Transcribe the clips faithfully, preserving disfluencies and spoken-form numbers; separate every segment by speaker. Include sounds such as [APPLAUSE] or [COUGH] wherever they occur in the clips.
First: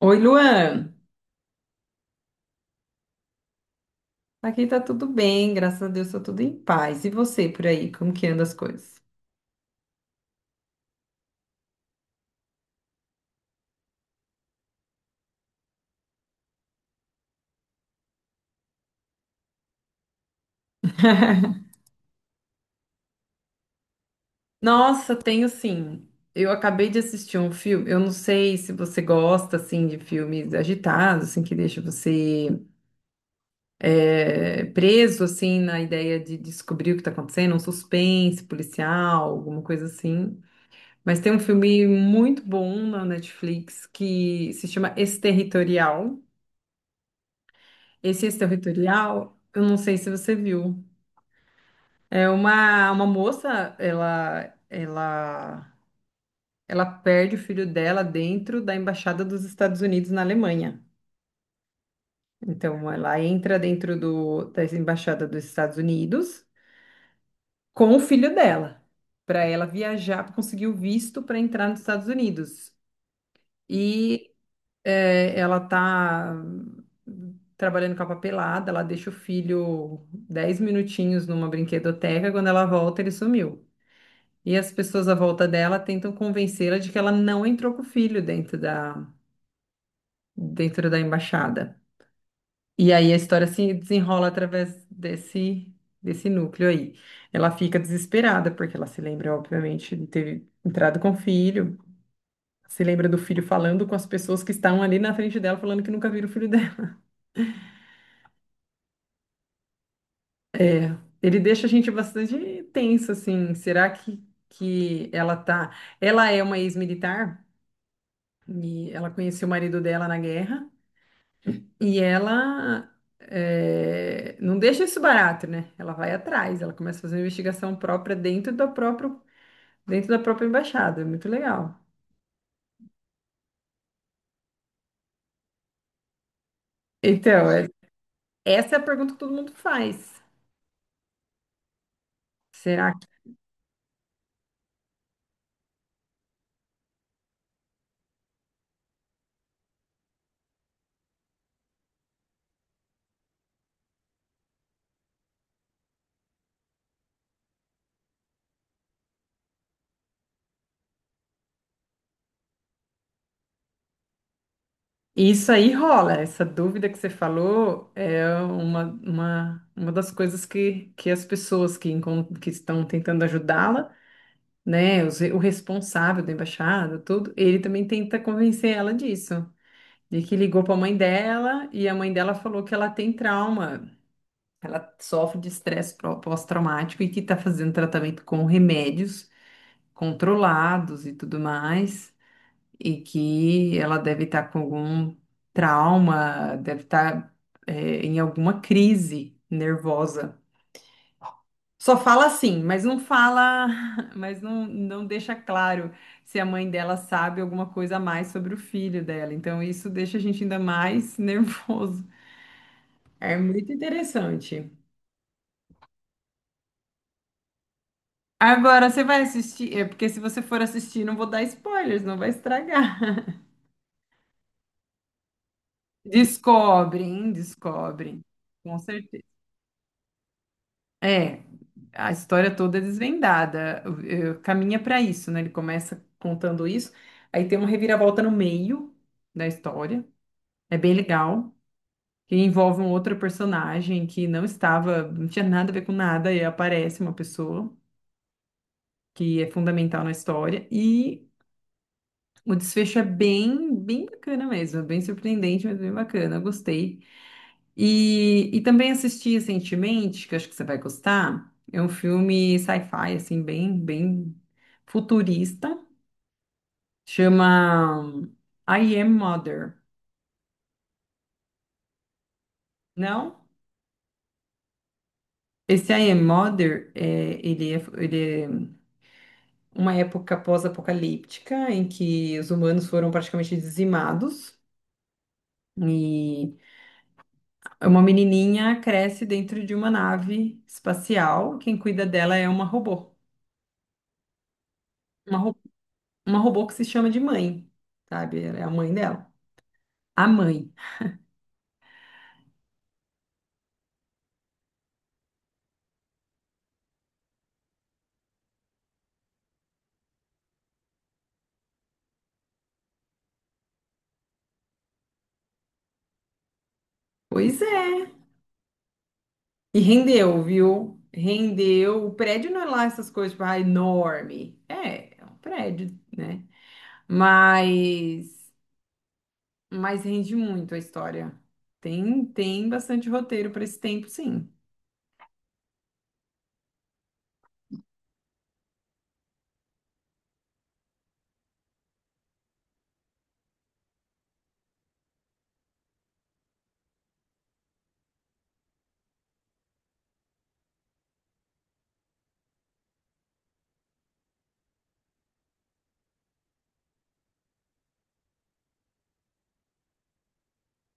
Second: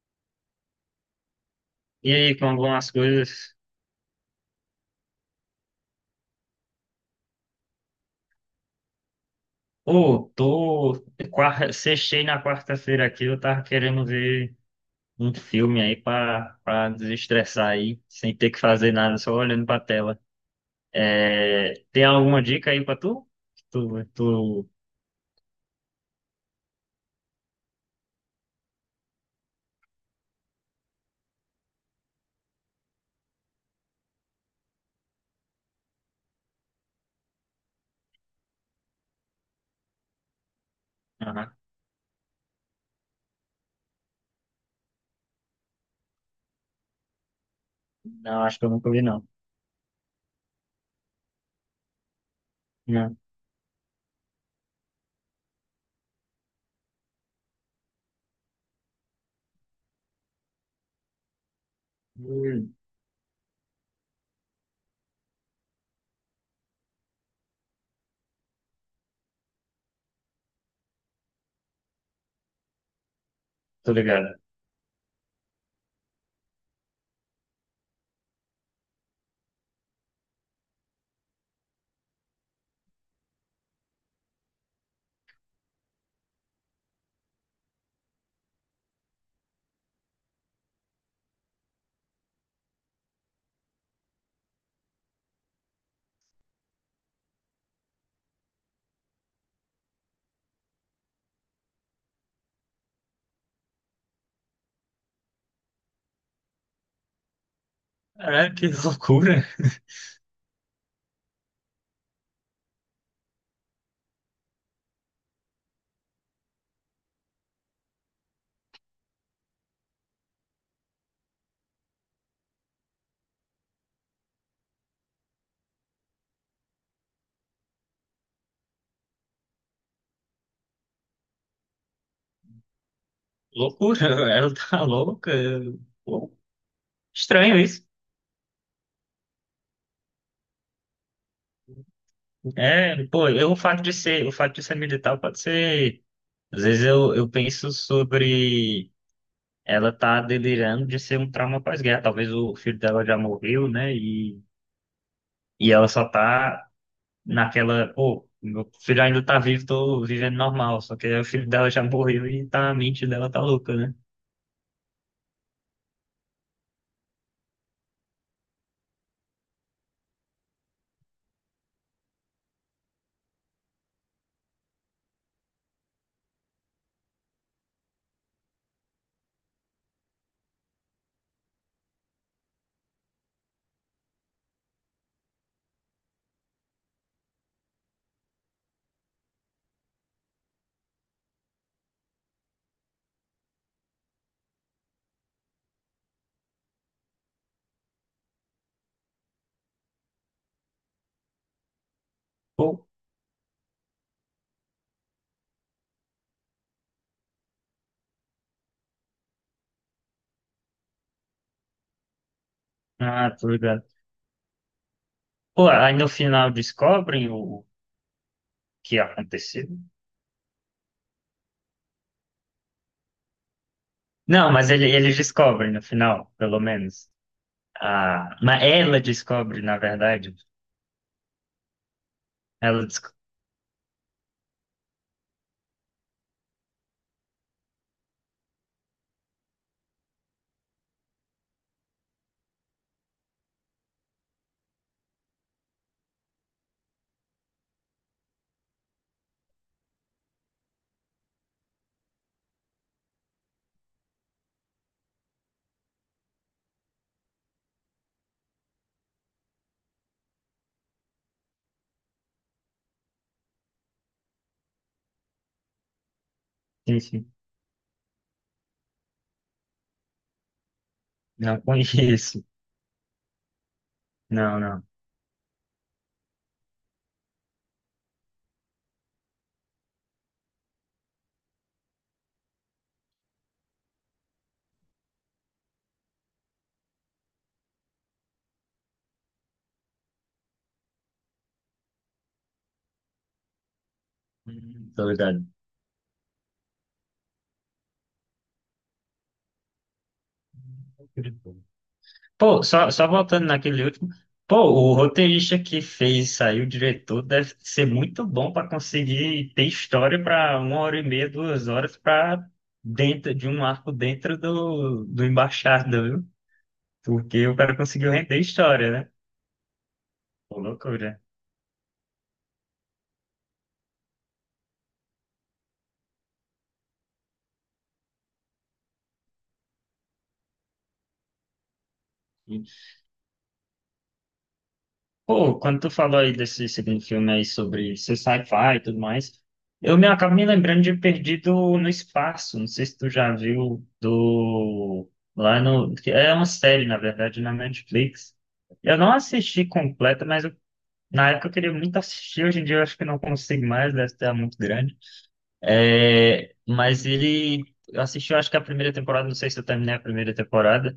Speaker 1: Oi, Luan.
Speaker 2: E aí, como vão as coisas?
Speaker 1: Aqui tá tudo bem, graças a Deus, tá tudo em paz. E você por aí, como que anda as coisas?
Speaker 2: Ô, tô. Quarta... Sextei na quarta-feira aqui, eu tava querendo ver um filme aí pra, pra desestressar aí, sem ter que fazer nada, só olhando pra tela.
Speaker 1: [LAUGHS]
Speaker 2: É... Tem alguma dica aí pra tu? Tu, tu...
Speaker 1: Nossa, tenho sim. Eu acabei de assistir um filme. Eu não sei se você gosta assim de filmes agitados, assim que deixa você é, preso assim na ideia de descobrir o que tá acontecendo, um suspense policial, alguma coisa assim. Mas tem um
Speaker 2: Ah,
Speaker 1: filme muito bom na Netflix que se chama Exterritorial. Esse
Speaker 2: não, acho que eu nunca vi, não.
Speaker 1: Exterritorial, eu não sei se você viu. É uma, uma
Speaker 2: Não.
Speaker 1: moça, ela, ela, ela perde o filho dela dentro da embaixada dos Estados Unidos na Alemanha.
Speaker 2: Hum,
Speaker 1: Então, ela entra dentro do, da embaixada dos Estados Unidos com o filho dela, para ela viajar, para conseguir o visto para entrar nos Estados Unidos.
Speaker 2: tô ligado.
Speaker 1: E é, ela tá trabalhando com a papelada, ela deixa o filho dez minutinhos numa brinquedoteca, quando ela volta, ele sumiu. E as pessoas à volta dela tentam convencê-la de que ela não entrou com o filho dentro da, dentro da embaixada. E aí a história se desenrola através desse, desse núcleo aí. Ela fica desesperada, porque ela se lembra, obviamente, de ter entrado com o filho. Se lembra do filho falando com as pessoas que estavam ali na frente dela, falando que nunca viram o filho dela.
Speaker 2: É, que [LAUGHS] loucura.
Speaker 1: [LAUGHS] Ele deixa a gente bastante tenso, assim. Será que, que ela tá. Ela é uma ex-militar e ela conheceu o marido dela na guerra. E ela eh, não deixa isso barato, né? Ela vai atrás, ela começa a fazer uma investigação própria dentro da própria, dentro da própria embaixada. É muito legal.
Speaker 2: Loucura, ela tá louca. Pô,
Speaker 1: Então,
Speaker 2: estranho
Speaker 1: é-
Speaker 2: isso.
Speaker 1: Essa é a pergunta que todo mundo faz. Será que
Speaker 2: É, pô, eu, o fato de ser, o fato de ser militar pode ser. Às vezes eu, eu penso sobre ela tá delirando de ser um trauma pós-guerra. Talvez o filho dela já morreu, né? E, e ela só tá naquela, pô, meu filho ainda tá vivo, tô vivendo normal. Só que aí o filho dela já morreu e tá, a mente dela tá louca, né?
Speaker 1: isso aí rola? Essa dúvida que você falou é uma, uma, uma das coisas que, que as pessoas que, encon- que estão tentando ajudá-la, né? os re- O responsável da embaixada, tudo, ele também tenta convencer ela disso. E que ligou para a mãe dela e a mãe dela falou que ela tem trauma, ela sofre de estresse pró- pós-traumático e que está fazendo tratamento com remédios controlados e tudo mais, e que ela deve estar com algum trauma, deve estar em alguma crise nervosa. Só fala assim, mas
Speaker 2: Pô,
Speaker 1: não fala, [LAUGHS] mas não, não deixa claro se a mãe dela sabe alguma coisa a mais sobre o filho dela. Então isso deixa a gente ainda mais [LAUGHS] nervoso.
Speaker 2: ah,
Speaker 1: É
Speaker 2: tô
Speaker 1: muito
Speaker 2: ligado.
Speaker 1: interessante.
Speaker 2: Pô, aí no final descobrem o
Speaker 1: Agora
Speaker 2: que
Speaker 1: você vai
Speaker 2: aconteceu.
Speaker 1: assistir, é porque se você for assistir, não vou dar spoilers, não vai estragar. [LAUGHS]
Speaker 2: Não, mas ele, eles descobrem no final, pelo menos.
Speaker 1: Descobrem, descobrem,
Speaker 2: Ah, mas
Speaker 1: com
Speaker 2: ela
Speaker 1: certeza.
Speaker 2: descobre, na verdade.
Speaker 1: É, a história toda é
Speaker 2: Ela descobre.
Speaker 1: desvendada, eh, caminha para isso, né? Ele começa contando isso, aí tem uma reviravolta no meio da história, é bem legal, que envolve um outro personagem que não estava, não tinha nada a ver com nada, e aparece uma pessoa que é fundamental na história, e o desfecho é bem, bem bacana mesmo, é bem surpreendente, mas bem bacana, eu gostei. E, e também assisti recentemente, que eu acho que você vai gostar, é um filme sci-fi, assim, bem, bem futurista,
Speaker 2: Enfim,
Speaker 1: chama I Am Mother,
Speaker 2: não conheço.
Speaker 1: não?
Speaker 2: Não, não.
Speaker 1: Esse I Am Mother, é, ele é, ele é uma época pós-apocalíptica em que os humanos foram praticamente dizimados, e uma menininha cresce dentro de uma nave espacial. Quem cuida dela é uma robô.
Speaker 2: Hum, tô
Speaker 1: Uma,
Speaker 2: ligado.
Speaker 1: ro- uma robô que se chama de mãe, sabe? É a mãe dela. A mãe.
Speaker 2: Pô, só, só voltando naquele último. Pô, o roteirista que fez sair o diretor deve ser muito bom para conseguir ter história para uma hora e meia, duas horas para dentro de um arco dentro do, do Embaixada, viu? Porque o
Speaker 1: Pois
Speaker 2: cara
Speaker 1: é.
Speaker 2: conseguiu render história, né?
Speaker 1: E rendeu,
Speaker 2: Pô,
Speaker 1: viu?
Speaker 2: loucura.
Speaker 1: Rendeu. O prédio não é lá essas coisas, tipo, ah, enorme. É, é um prédio, né? Mas, mas rende muito a história. Tem, tem bastante roteiro para esse tempo, sim.
Speaker 2: Pô, quando tu falou aí desse segundo filme aí sobre ser sci-fi e tudo mais, eu me acabo me lembrando de Perdido no Espaço. Não sei se tu já viu do lá no que é uma série na verdade na Netflix. Eu não assisti completa, mas eu- na época eu queria muito assistir. Hoje em dia eu acho que não consigo mais, deve estar muito grande. É, mas ele eu assisti, eu acho que a primeira temporada. Não sei se eu terminei a primeira temporada.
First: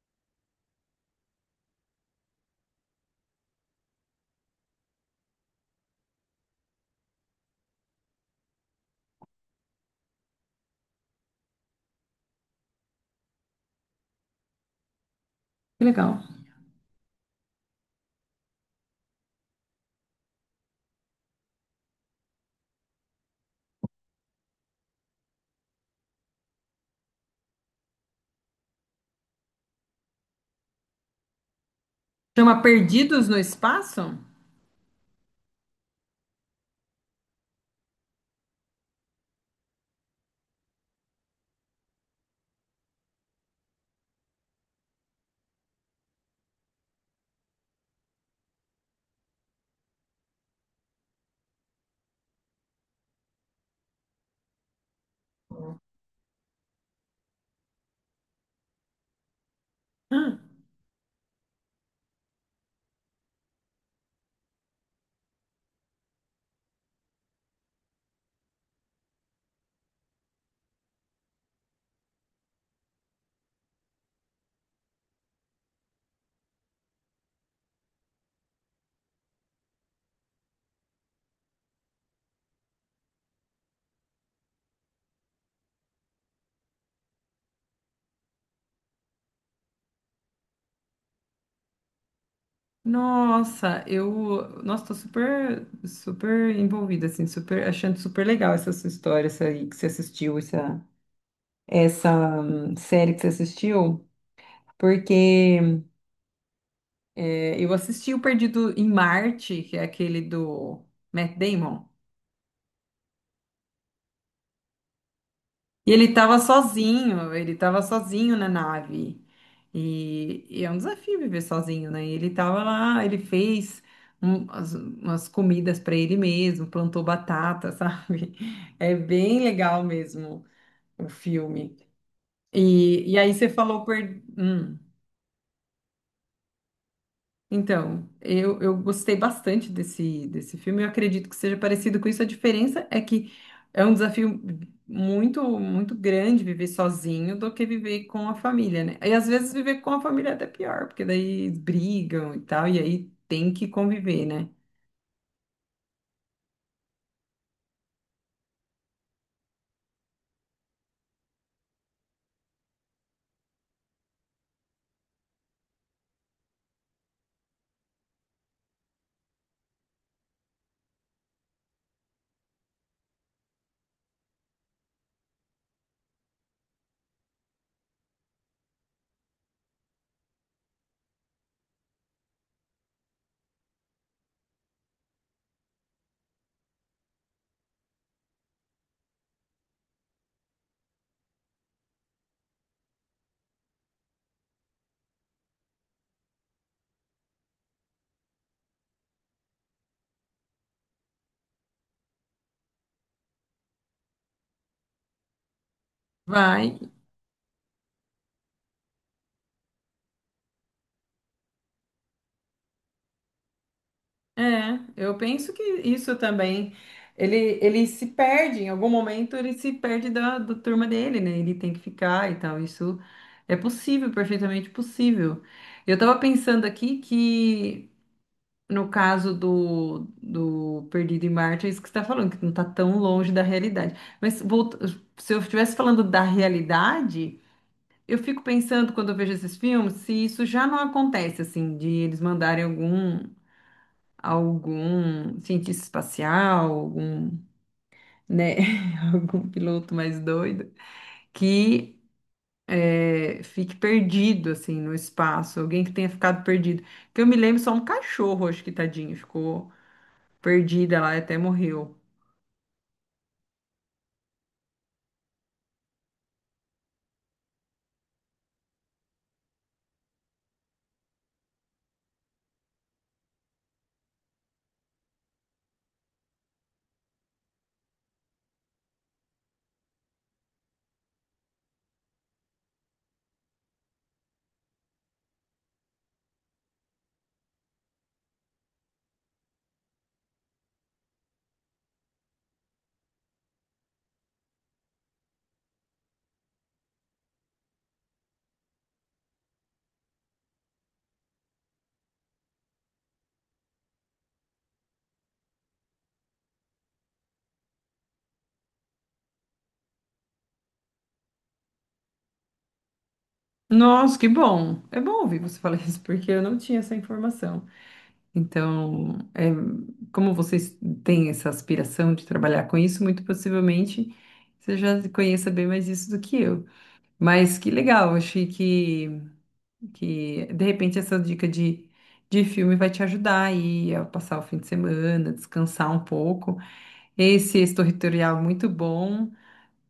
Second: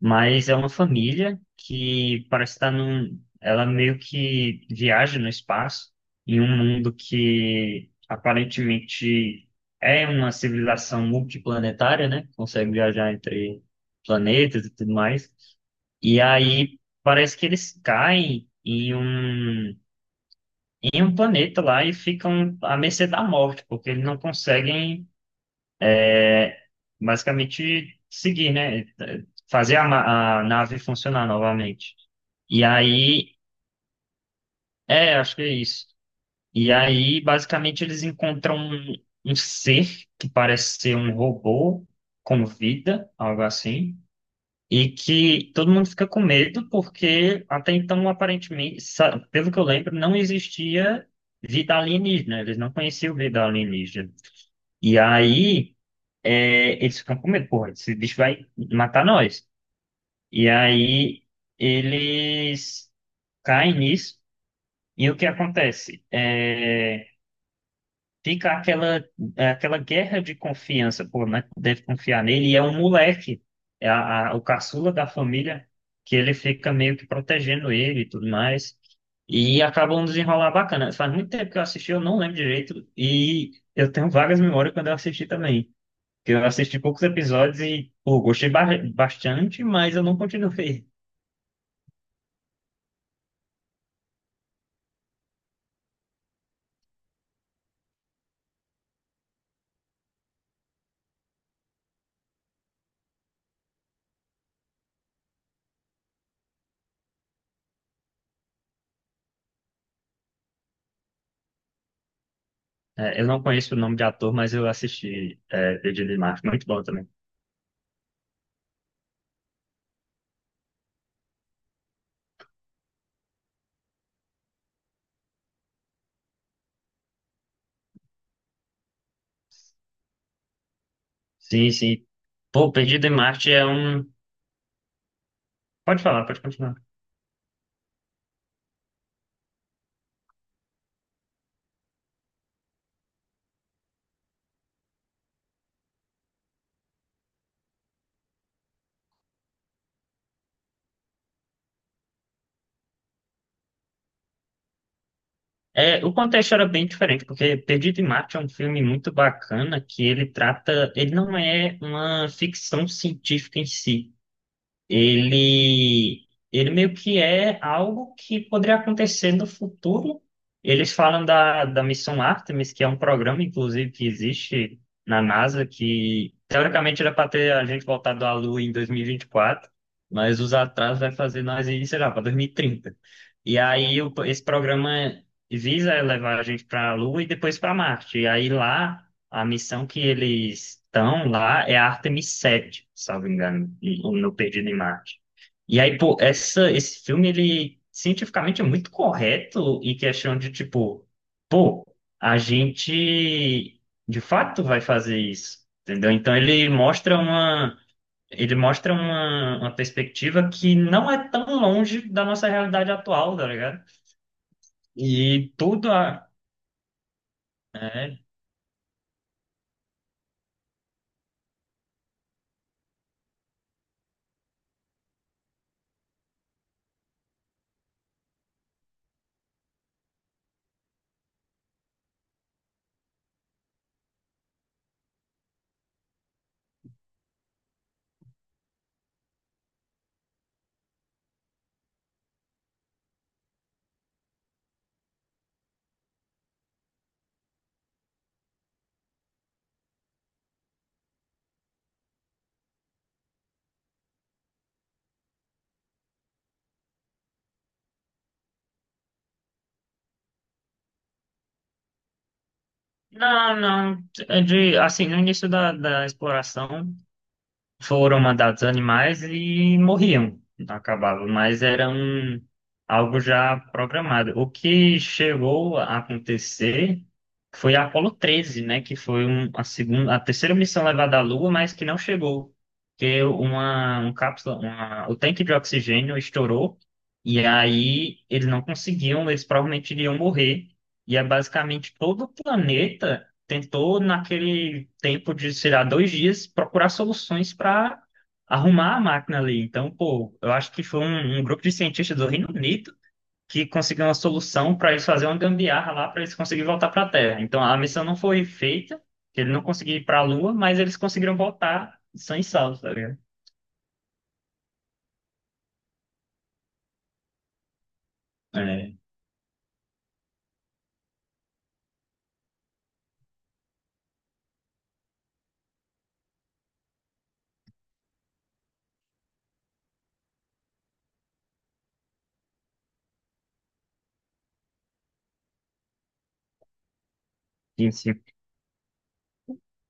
Speaker 2: Mas é uma família que parece estar num. Ela meio que viaja no espaço, em um mundo que aparentemente é uma civilização multiplanetária, né? Consegue viajar entre planetas e tudo mais.
Speaker 1: Que legal.
Speaker 2: E aí parece que eles caem em um, em um planeta lá e ficam à mercê da morte, porque eles não conseguem basicamente seguir, né? Fazer a, ma- a nave funcionar novamente.
Speaker 1: Chama
Speaker 2: E
Speaker 1: Perdidos no
Speaker 2: aí,
Speaker 1: Espaço?
Speaker 2: é, acho que é isso. E aí, basicamente, eles encontram um, um ser que parece ser um robô com vida, algo assim, e que todo mundo fica com medo porque até então, aparentemente, sa- pelo que eu lembro, não existia vida alienígena, eles não conheciam vida alienígena. E aí, é, eles ficam com medo, porra, esse bicho vai matar nós.
Speaker 1: Ah,
Speaker 2: E aí eles caem nisso, e o que acontece? É, fica aquela, aquela guerra de confiança, pô, né? Deve confiar nele, e é um moleque, é a- a- o caçula da família, que ele fica meio que protegendo ele e tudo mais. E acaba um desenrolar bacana. Faz muito tempo que eu assisti, eu não lembro direito, e eu tenho vagas memórias quando eu assisti também. Porque eu assisti poucos episódios e, pô, gostei ba- bastante, mas eu não continuei.
Speaker 1: nossa, eu, nossa, tô super, super envolvida, assim, super, achando super legal essa sua história, essa aí que você assistiu, essa, essa hum, série que você assistiu, porque é, eu assisti o Perdido em Marte, que é aquele do Matt Damon.
Speaker 2: É, eu não conheço o nome de ator, mas eu assisti é,
Speaker 1: E ele
Speaker 2: Perdido em
Speaker 1: estava
Speaker 2: Marte. Muito bom também.
Speaker 1: sozinho, ele estava sozinho na nave. E, e é um desafio viver sozinho, né? E ele estava lá, ele fez um- as- umas comidas para ele mesmo, plantou batata, [LAUGHS] sabe? É bem legal mesmo o
Speaker 2: Sim,
Speaker 1: filme.
Speaker 2: sim. Pô, Perdido
Speaker 1: E,
Speaker 2: em
Speaker 1: e aí você
Speaker 2: Marte é
Speaker 1: falou por...
Speaker 2: um.
Speaker 1: hum.
Speaker 2: Pode falar, pode continuar.
Speaker 1: Então, eu, eu gostei bastante desse, desse filme. Eu acredito que seja parecido com isso. A diferença é que é um desafio muito, muito grande viver sozinho do que viver com a família, né? E às vezes viver com a família é até pior, porque daí brigam e tal, e aí tem que conviver, né?
Speaker 2: É, o contexto era bem diferente, porque Perdido em Marte é um filme muito bacana que ele trata. Ele não é uma ficção científica em si. ele, ele meio que é algo que poderia acontecer no futuro. Eles falam da, da missão Artemis, que é um programa, inclusive, que existe na NASA, que teoricamente era para ter a gente voltado à Lua em dois mil e e vinte e quatro, mas os atrasos vai fazer nós ir, sei lá, para dois mil e trinta. E trinta. E aí o- esse programa visa levar a gente para a Lua e depois para Marte. E aí lá a missão que eles estão lá é a Artemis sete, salvo engano, e- no Perdido em Marte. E aí, pô, essa, esse filme, ele cientificamente é muito correto em questão de, tipo, pô, a gente de fato vai fazer isso, entendeu? Então
Speaker 1: Vai,
Speaker 2: ele mostra uma, ele mostra uma, uma perspectiva que não é tão longe da nossa realidade atual, tá ligado?
Speaker 1: é, eu penso
Speaker 2: E
Speaker 1: que
Speaker 2: tudo
Speaker 1: isso
Speaker 2: a,
Speaker 1: também. Ele, ele se
Speaker 2: é,
Speaker 1: perde, em algum momento ele se perde da, da turma dele, né? Ele tem que ficar e tal. Isso é possível, perfeitamente possível. Eu tava pensando aqui que, no caso do, do Perdido em Marte, é isso que você tá falando, que não tá tão longe da realidade. Mas volta- Se eu estivesse falando da realidade. Eu fico pensando, quando eu vejo esses filmes, se isso já não acontece, assim, de eles mandarem algum algum cientista espacial, algum, né, [LAUGHS] algum piloto mais doido, que é, fique perdido, assim, no espaço, alguém que tenha ficado perdido. Que eu me lembro só um cachorro, acho que tadinho, ficou perdida lá e até morreu.
Speaker 2: Não, não. É de, assim, no início da, da exploração foram mandados animais e morriam, acabavam, mas era um, algo já programado. O que chegou a acontecer foi a Apollo treze, né, que foi um- a segunda, a terceira missão levada à Lua, mas que não chegou, porque uma, um cápsula, uma, o tanque de oxigênio estourou e aí eles não conseguiam, eles provavelmente iriam morrer. E é basicamente todo o planeta tentou, naquele tempo de, sei lá, dois dias, procurar soluções para arrumar a máquina ali. Então, pô, eu acho que foi um, um grupo de cientistas do Reino Unido que conseguiu uma solução para eles fazer uma gambiarra lá, para eles conseguirem voltar para a Terra. Então, a missão não foi feita, eles não conseguiram ir para a Lua, mas eles conseguiram voltar são e salvo, tá ligado?
Speaker 1: Nossa, que bom! É bom ouvir você [LAUGHS] falar isso, porque eu não tinha essa informação.
Speaker 2: É,
Speaker 1: Então, é, como vocês têm essa aspiração de trabalhar com isso, muito possivelmente você já conheça bem mais isso do que eu. Mas que legal, achei que, que de repente essa dica de, de filme vai te ajudar aí a passar o fim de semana, descansar um pouco. Esse
Speaker 2: sim, sim,
Speaker 1: Exterritorial é muito bom.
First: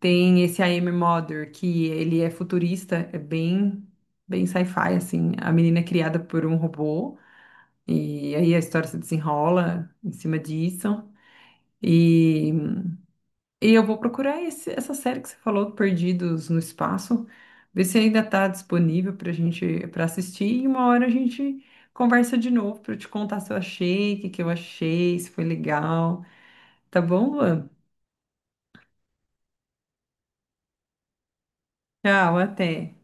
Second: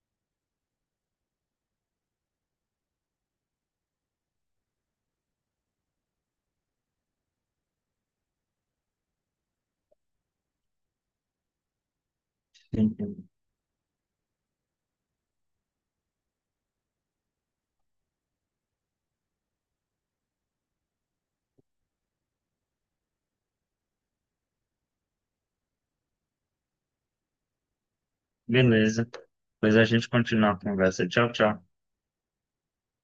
Speaker 1: Tem esse I Am Mother, que ele é futurista, é bem, bem sci-fi, assim. A menina é criada por um robô, e aí a história se desenrola em cima disso. E
Speaker 2: sim.
Speaker 1: e eu vou procurar esse- essa série que você falou, Perdidos no Espaço, ver se ainda está disponível para gente para assistir e uma hora a gente conversa de novo para eu te contar se eu achei, o que que eu achei, se foi legal. Tá bom, Luan?
Speaker 2: Beleza. Depois a gente continua a conversa. Tchau, tchau.
Speaker 1: Tchau, até.